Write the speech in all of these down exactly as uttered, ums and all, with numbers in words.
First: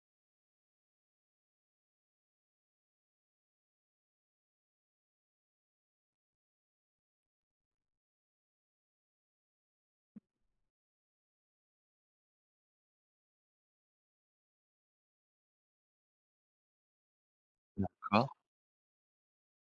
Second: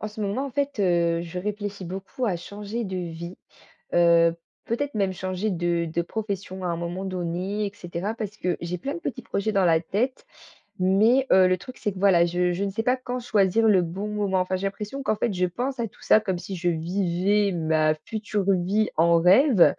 En ce moment, en fait, heu, je réfléchis beaucoup à changer de vie, heu, peut-être même changer de de profession à un moment donné et cetera parce que j'ai plein de petits projets dans la tête. Mais heu, le truc, c'est que voilà, je je ne sais pas quand choisir le bon moment. Enfin, j'ai l'impression qu'en fait, je pense à tout ça comme si je vivais ma D'accord. future vie en rêve.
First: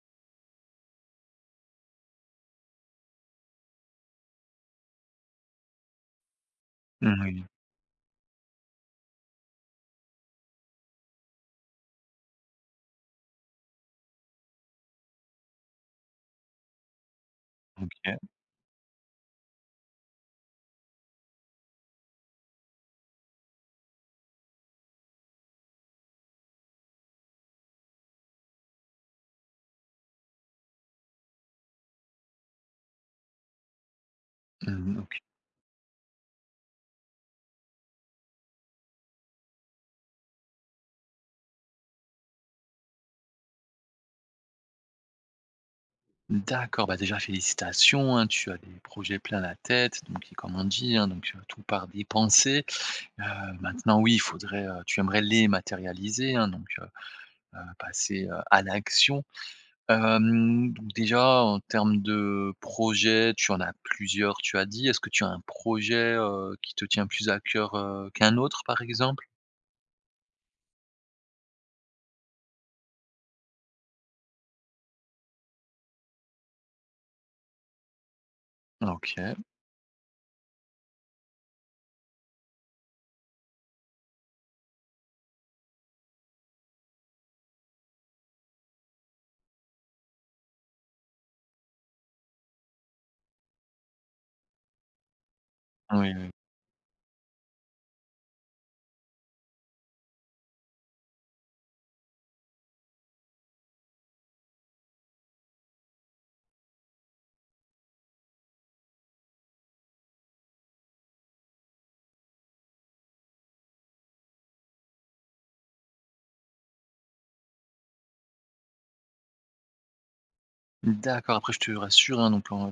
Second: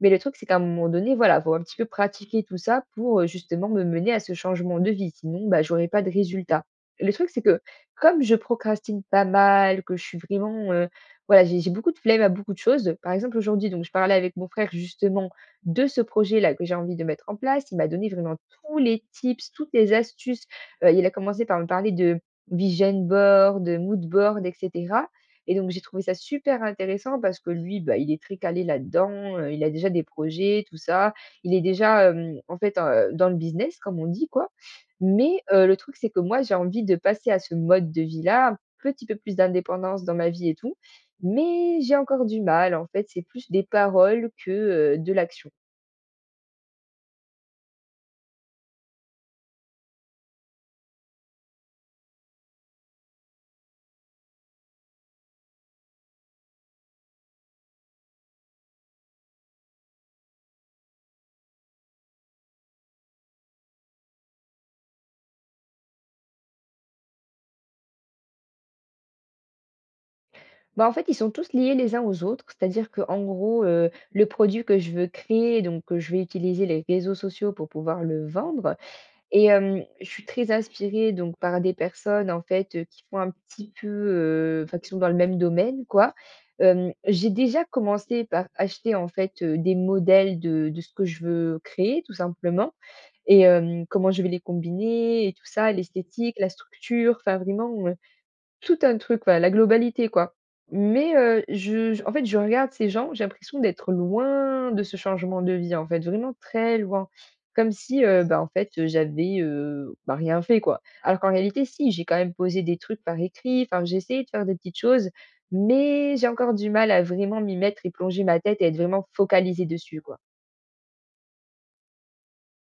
Mais le truc, c'est qu'à un moment donné, voilà, faut un petit peu pratiquer tout ça pour, heu, justement me mener à ce changement de vie. Sinon, bah, j'aurais pas de résultat. Le truc, c'est Oui, que comme je procrastine pas mal, que je suis vraiment, heu, voilà, j'ai j'ai beaucoup de flemme à beaucoup de choses. Par exemple, aujourd'hui, donc je parlais avec mon frère justement de ce projet-là que j'ai envie de mettre en place. Il m'a donné OK. vraiment tous les tips, toutes les astuces. Heu, il a commencé par me parler de vision board, de mood board et cetera. Et donc j'ai trouvé ça super intéressant parce que lui, bah, il est très calé là-dedans, heu, il a déjà des projets, tout ça. Il est déjà, hem, en fait, heu, dans le business comme on dit, quoi. Mmh, donc Mais, heu, le truc, c'est que moi, j'ai envie de passer à ce mode de vie-là, un petit peu plus d'indépendance dans ma vie et tout, mais j'ai encore du mal. En fait, c'est plus des paroles que, heu, de l'action. d'accord, bah, déjà félicitations, hein, tu as des projets plein la tête, donc et comme on dit, hein, donc heu, tout part des pensées. Heu, Maintenant oui, il faudrait, heu, tu aimerais les matérialiser, hein, donc heu heu, passer, heu, à l'action. Hem, donc déjà en termes de projets, tu en as plusieurs, tu as dit. Est-ce que tu as un projet, heu, qui te tient plus à cœur, heu, qu'un autre, par exemple? Bah, en fait, ils sont tous liés les uns aux autres, c'est-à-dire que, en gros, heu, le produit que je veux créer, donc, que je vais utiliser les réseaux sociaux pour pouvoir le vendre. OK. Et hem, je suis très inspirée donc par des personnes en fait, heu, qui font un petit peu, heu, enfin qui sont dans le même domaine, quoi. Hem, j'ai déjà commencé par acheter en fait, heu, des modèles de de ce que je veux créer tout simplement, et hem, comment je vais les combiner et tout ça, Oui, oui. l'esthétique, la structure, enfin vraiment, tout un truc, voilà, la globalité, quoi. Mais heu, je je en fait, je regarde ces gens, j'ai l'impression d'être loin de ce changement de vie, en fait, vraiment très loin. Comme si, heu, bah, en fait, heu, j'avais, heu, bah, rien fait, quoi. Alors qu'en réalité, si, j'ai quand même posé des trucs par écrit, enfin, j'ai essayé de faire des petites choses, mais j'ai encore du mal à vraiment m'y mettre et plonger ma tête et être vraiment focalisée dessus, quoi. D'accord, après je te rassure, hein, donc quand,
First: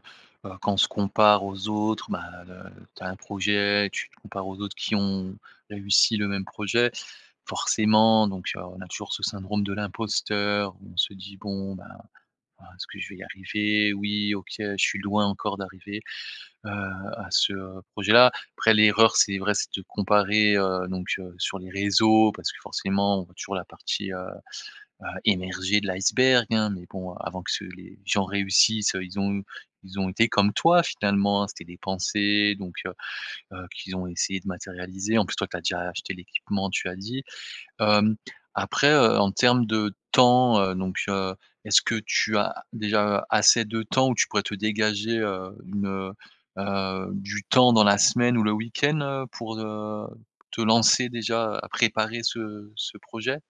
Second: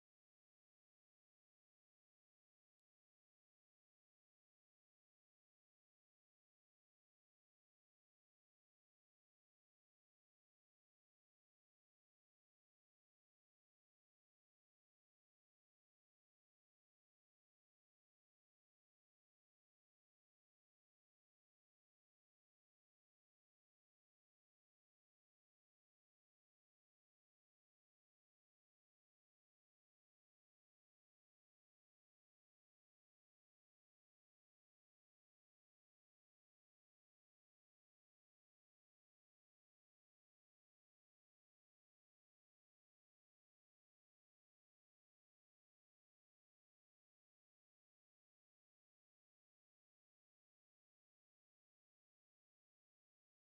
heu, quand on se compare aux autres, bah, tu as un projet, tu te compares aux autres qui ont réussi le même projet. Forcément, donc heu, on a toujours ce syndrome de l'imposteur, où on se dit: «Bon, ben, ah, est-ce que je vais y arriver? Oui, OK, je suis loin encore d'arriver, heu, à ce, heu, projet-là». Après l'erreur, c'est vrai, c'est de comparer, heu, donc heu, sur les réseaux parce que forcément on voit toujours la partie, heu heu, émerger de l'iceberg, hein, mais bon, avant que ce les gens réussissent, heu, ils ont ils ont été comme toi finalement, hein. C'était des pensées donc heu, heu, qu'ils ont essayé de matérialiser. En plus, toi, tu as déjà acheté l'équipement, tu as dit. Hem, Après, heu, en termes de temps, heu, donc heu, est-ce que tu as déjà assez de temps où tu pourrais te dégager, heu, une, heu, du temps dans la semaine ou le week-end, heu, pour, heu, te lancer déjà à préparer ce ce projet?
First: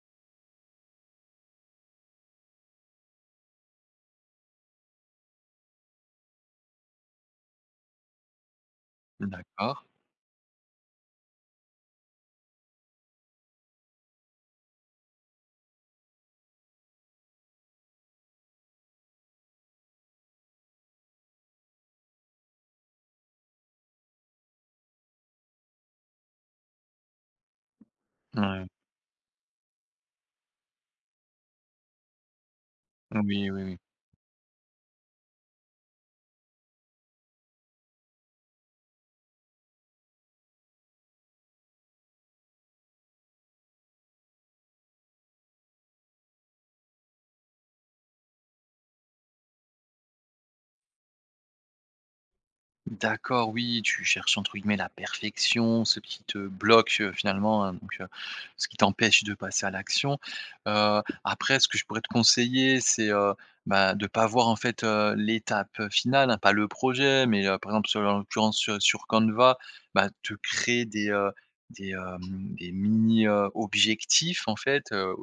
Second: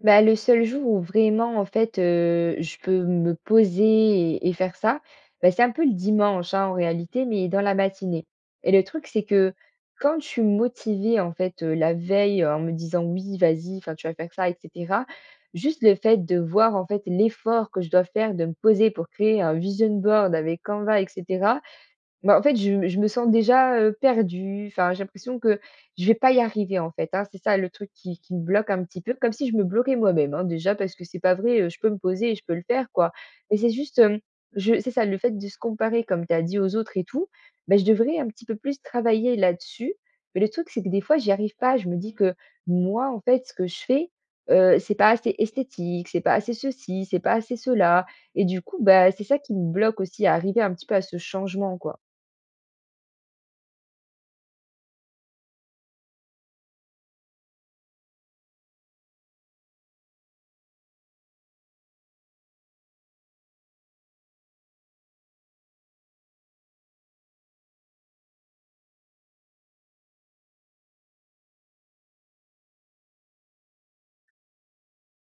Bah, le seul jour où vraiment, en fait, heu, je peux me poser et et faire ça, bah, c'est un peu le dimanche, hein, en réalité, mais dans la matinée. Et le truc, c'est que D'accord. quand je suis motivée, en fait, heu, la veille, heu, en me disant: «Oui, vas-y, enfin, tu vas faire ça et cetera», juste le fait de voir, en fait, l'effort que je dois faire de me poser pour créer un vision board avec Canva et cetera. Bah, en fait, je je me sens déjà, heu, perdue. Enfin, j'ai l'impression que je vais pas y arriver, en fait, hein. C'est ça le truc qui qui me Ouais. bloque un petit peu, comme si je me bloquais moi-même, hein, déjà, parce que c'est pas vrai, heu, je peux me poser et je peux le faire, quoi. Oui, Mais oui, c'est oui. juste, hem, je c'est ça, le fait de se comparer, comme tu as dit, aux autres et tout, bah, je devrais un petit peu plus travailler là-dessus. Mais le truc, c'est que des fois, j'y arrive pas. Je me dis que moi, en fait, ce que je fais, heu, c'est pas assez esthétique, c'est pas assez ceci, c'est pas assez cela, et du coup, bah, c'est ça qui me bloque aussi à arriver un petit peu à ce changement, quoi. D'accord, oui, tu cherches entre guillemets «la perfection», ce qui te bloque, heu, finalement, hein, donc heu, ce qui t'empêche de passer à l'action. Heu, après ce que je pourrais te conseiller, c'est, heu, bah, de ne pas voir en fait, heu, l'étape finale, hein, pas le projet, mais heu, par exemple, sur en l'occurrence sur sur Canva, bah, te créer des, heu, des, hem, des mini, objectifs en fait, heu,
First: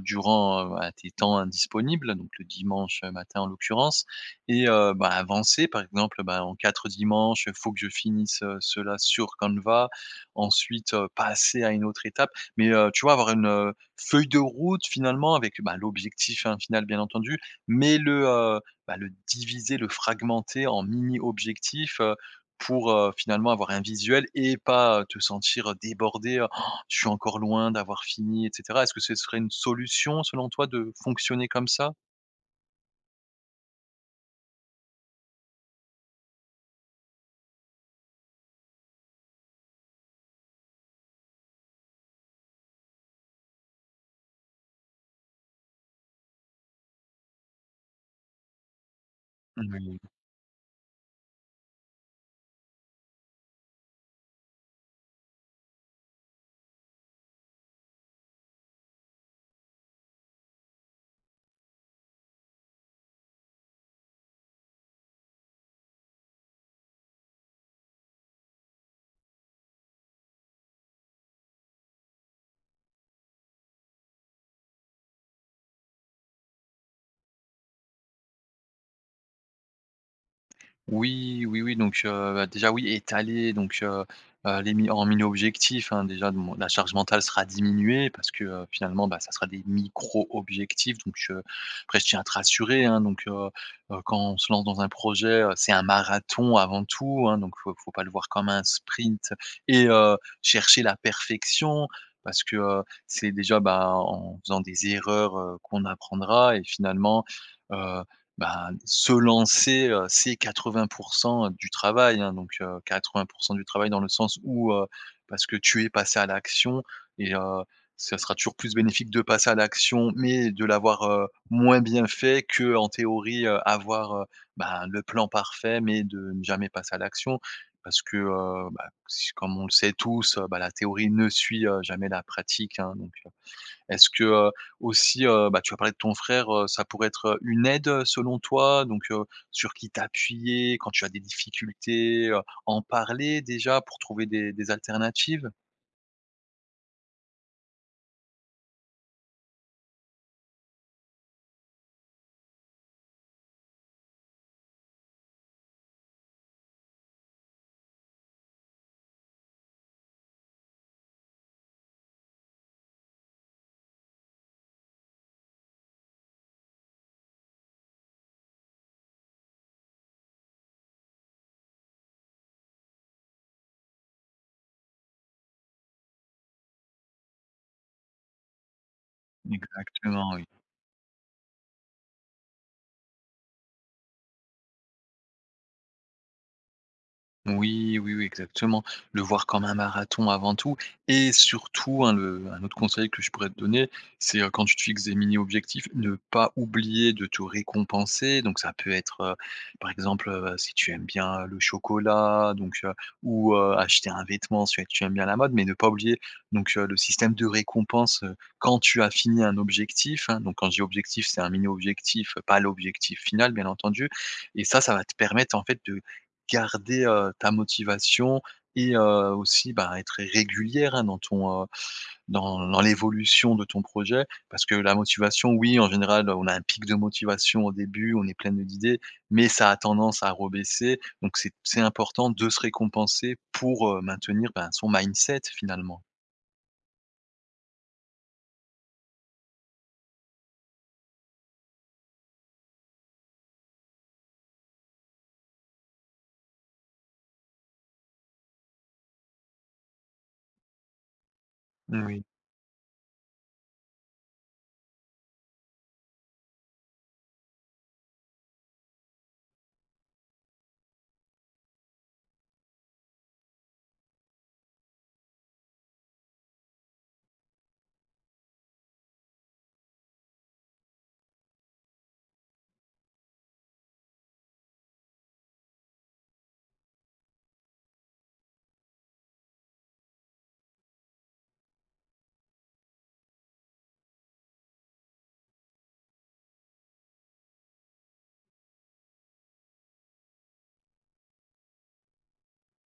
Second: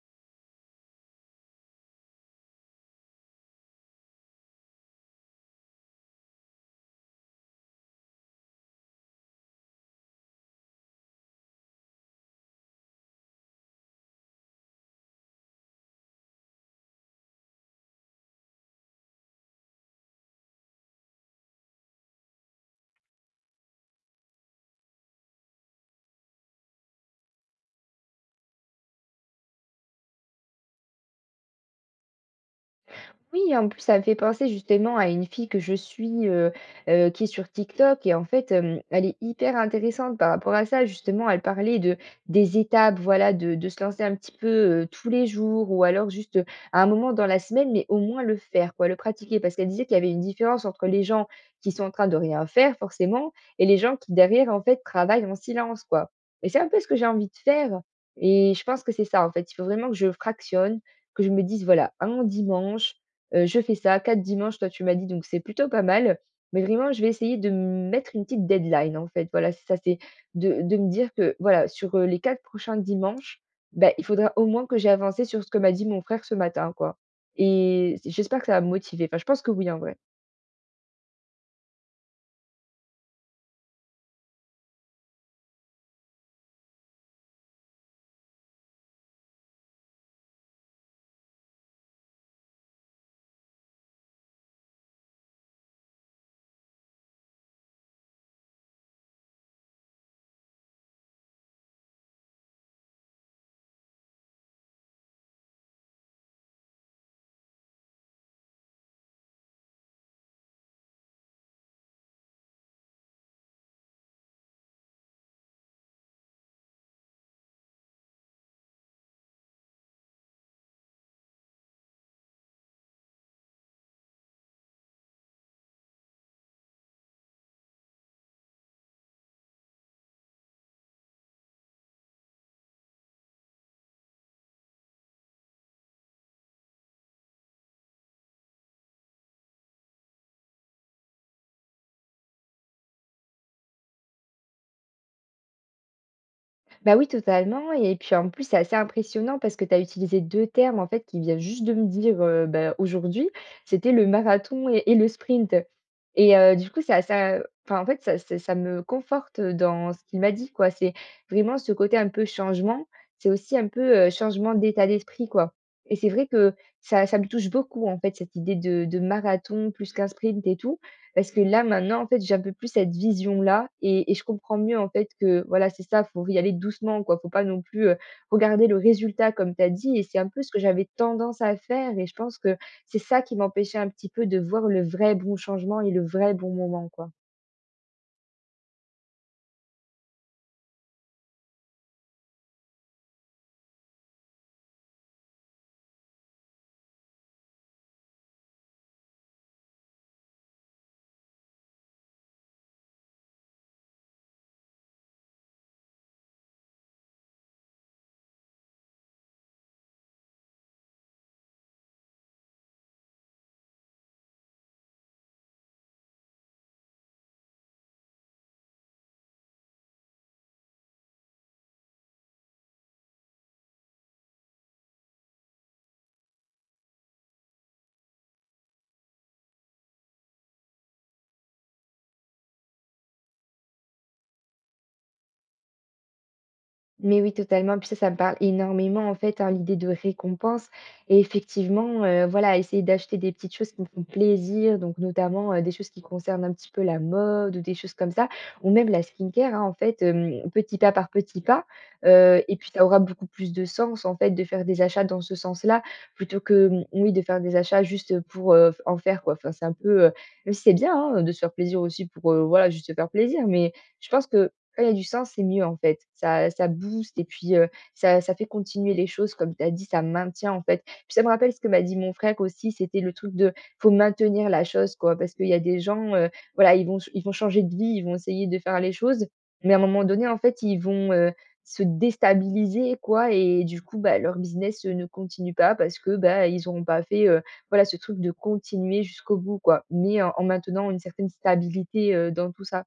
durant, heu, bah, tes temps, indisponibles, donc le dimanche matin en l'occurrence. Et heu, bah, avancer par exemple, bah, en quatre dimanches, il faut que je finisse, heu, cela sur Canva. Ensuite, heu, passer à une autre étape. Mais, heu, tu vois avoir une, heu, feuille de route finalement avec, bah, l'objectif, hein, final bien entendu, mais le, heu, bah, le diviser, le fragmenter en mini objectifs, heu, pour, heu, finalement avoir un visuel et pas, heu, te sentir, heu, débordé, heu: «Oh, «Je suis encore loin d'avoir fini» et cetera. Est-ce que ce serait une solution selon toi de fonctionner comme ça? Oui, en plus, ça me fait penser justement à une fille que je suis, heu heu, qui est sur TikTok, et en fait, hem, elle est hyper intéressante par rapport à ça. Justement, elle parlait de des étapes, voilà, de de se lancer un petit peu, heu, tous les jours ou alors juste, heu, à un moment dans la semaine, mais au moins le faire, quoi, le pratiquer. Parce qu'elle disait qu'il y avait Oui. une différence entre les gens qui sont en train de rien faire forcément, et les gens qui derrière, en fait, travaillent en silence, quoi. Et c'est un peu ce que j'ai envie de faire, et je pense que c'est ça, en fait. Il faut vraiment que je fractionne, que je me dise: «Voilà, un dimanche». Heu, je fais ça quatre dimanches, toi tu m'as dit, donc c'est plutôt pas mal. Mais vraiment, je vais essayer de me mettre une petite deadline, en fait. Voilà, c'est ça, c'est de de me dire que, voilà, sur, heu, les quatre prochains dimanches, bah, il faudra au moins que j'ai avancé sur ce que m'a dit mon frère ce matin, quoi. Et j'espère que ça va me motiver. Enfin, je pense que oui, en vrai. Oui, oui, oui, donc heu, bah, déjà oui, étaler donc heu heu, les mi en mini-objectifs, hein, déjà mon la charge mentale sera diminuée parce que, heu, finalement, bah, ça sera des micro-objectifs donc heu, après je tiens à te rassurer, hein, donc heu heu, quand on se lance dans un projet, heu, c'est un marathon avant tout, hein, donc faut faut pas le voir comme un sprint et heu, chercher la perfection parce que, heu, c'est déjà, bah, en faisant des erreurs, heu, qu'on apprendra et finalement, bah, se lancer, heu, c'est quatre-vingts pour cent du travail, hein, donc heu, quatre-vingts pour cent du travail dans le sens où, heu, parce que tu es passé à l'action et heu, ça sera toujours plus bénéfique de passer à l'action, mais de l'avoir, heu, moins bien fait que en théorie, heu, avoir, heu, ben, le plan parfait, mais de ne jamais passer à l'action. Parce que, heu, bah, si comme on le sait tous, heu, bah, la théorie ne suit, heu, jamais la pratique, hein, donc est-ce que, heu, aussi, heu, bah, tu as parlé de ton frère, heu, ça pourrait être, heu, une aide, heu, selon toi? Donc, heu, sur qui t'appuyer quand tu as des difficultés, heu, en parler déjà pour trouver des des alternatives? Bah oui, totalement, et puis, en plus, c'est assez impressionnant parce que tu as utilisé deux termes, en fait, qui viennent juste de me dire, heu, bah, aujourd'hui. C'était le marathon et et le sprint, et heu, du coup, ça ça enfin, en fait, ça ça ça me conforte dans ce qu'il m'a dit, quoi. C'est vraiment ce côté un peu changement, c'est aussi un peu, heu, changement d'état d'esprit, quoi, et c'est vrai que ça ça me touche beaucoup, en fait, cette idée de de marathon plus qu'un sprint et tout, parce que là, maintenant, en fait, j'ai un peu plus cette vision-là, et et je comprends mieux, en fait, que voilà, c'est ça, faut y aller doucement, quoi. Faut pas non plus, heu, regarder le résultat comme tu as dit, et c'est un Exactement, peu oui. ce que j'avais tendance à faire, et je pense que c'est ça qui m'empêchait un petit peu de voir le vrai bon changement et le vrai bon moment, quoi. Oui, oui, oui, exactement. Le voir comme un marathon avant tout et surtout, hein, le un autre conseil que je pourrais te donner, c'est, heu, quand tu te fixes des mini-objectifs, ne pas oublier de te récompenser. Donc ça peut être, heu, par exemple, heu, si tu aimes bien le chocolat, donc heu, ou, heu, acheter un vêtement si tu aimes bien la mode, mais ne pas oublier donc heu, le système de récompense, heu, quand tu as fini un objectif, hein. Donc quand je dis objectif, c'est un mini-objectif, pas l'objectif final, bien entendu et ça, ça va te permettre en fait de garder, heu, ta motivation et heu, aussi, bah, être régulière, hein, dans ton, heu, dans dans l'évolution de ton projet. Parce que la motivation, oui, en général, on a un pic de motivation au début, on est plein de d'idées, mais ça a tendance à rebaisser. Donc c'est c'est important de se récompenser pour, heu, maintenir, ben, son mindset finalement. Mais oui, totalement. Puis ça, ça me parle énormément, en fait, hein, l'idée de récompense. Et effectivement, heu, voilà, essayer d'acheter des petites choses qui me font plaisir, donc notamment, heu, des choses qui concernent un petit peu la mode ou des choses comme ça, ou même la skincare, hein, en fait, hem, petit pas par petit pas. Moui. Heu, et puis ça aura beaucoup plus de sens, en fait, de faire des achats dans ce sens-là, plutôt que, mmh, oui, de faire des achats juste pour, heu, en faire, quoi. Enfin, c'est un peu, heu même si c'est bien, hein, de se faire plaisir aussi pour, heu, voilà, juste se faire plaisir, mais je pense que quand il y a du sens, c'est mieux en fait. Ça ça booste, et puis, heu, ça ça fait continuer les choses comme tu as dit, ça maintient en fait. Puis ça me rappelle ce que m'a dit mon frère aussi, c'était le truc de faut maintenir la chose, quoi, parce qu'il y a des gens, heu, voilà, ils vont ch ils vont changer de vie, ils vont essayer de faire les choses, mais à un moment donné, en fait, ils vont, heu, se déstabiliser, quoi, et du coup, bah, leur business, heu, ne continue pas parce que, bah, ils n'auront pas fait, heu, voilà, ce truc de continuer jusqu'au bout, quoi, mais en en maintenant une certaine stabilité, heu, dans tout ça.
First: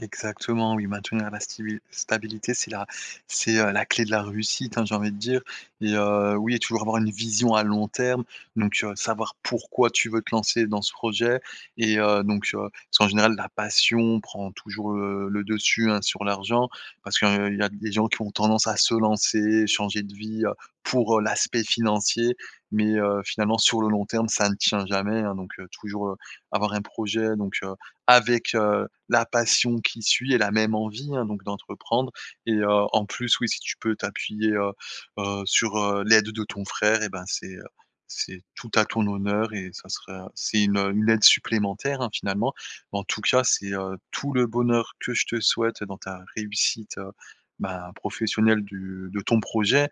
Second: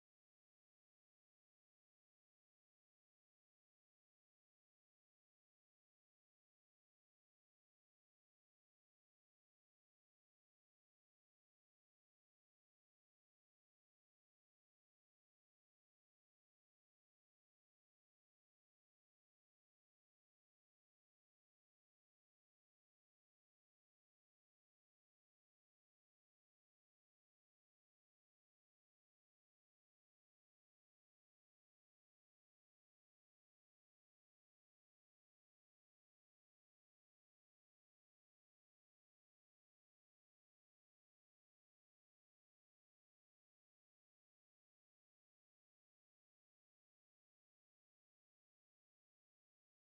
Exactement, oui, maintenir la stibi stabilité, c'est la c'est, heu, la clé de la réussite, hein, j'ai envie de dire et heu, oui et toujours avoir une vision à long terme, donc heu, savoir pourquoi tu veux te lancer dans ce projet et heu, donc heu, parce qu'en général, la passion prend toujours le le dessus, hein, sur l'argent parce qu'il y a des gens qui ont tendance à se lancer, changer de vie, heu, pour, heu, l'aspect financier mais heu, finalement sur le long terme, ça ne tient jamais, hein, donc heu, toujours, heu, avoir un projet donc avec, heu, la passion qui suit et la même envie, hein, donc d'entreprendre et heu, en plus, oui, si tu peux t'appuyer, heu heu, sur, heu, l'aide de ton frère et ben, c'est, heu, c'est tout à ton honneur et ça serait c'est une, une aide supplémentaire, hein, finalement. En tout cas, c'est, heu, tout le bonheur que je te souhaite dans ta réussite, heu, ben, professionnelle du de ton projet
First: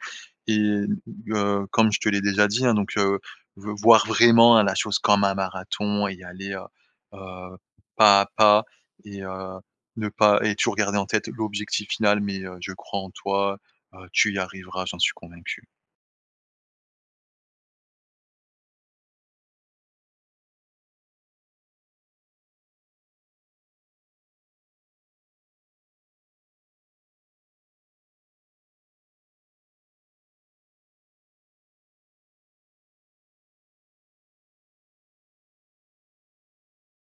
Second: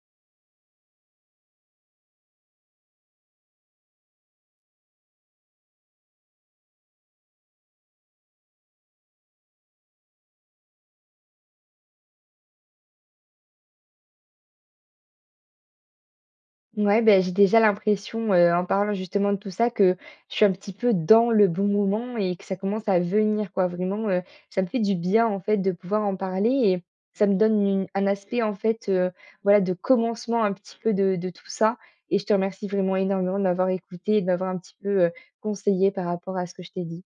et heu, comme je te l'ai déjà dit, hein, donc heu, v voir vraiment, hein, la chose comme un marathon et y aller, heu heu pas à pas et heu, ne pas et toujours garder en tête l'objectif final mais heu, je crois en toi, heu, tu y arriveras, j'en suis convaincu. Ouais, ben j'ai déjà l'impression, heu, en parlant justement de tout ça, que je suis un petit peu dans le bon moment et que ça commence à venir, quoi. Vraiment, heu, ça me fait du bien en fait de pouvoir en parler, et ça me donne une un aspect en fait, heu, voilà de commencement un petit peu de de tout ça, et je te remercie vraiment énormément de m'avoir écoutée et de m'avoir un petit peu, heu, conseillée par rapport à ce que je t'ai dit.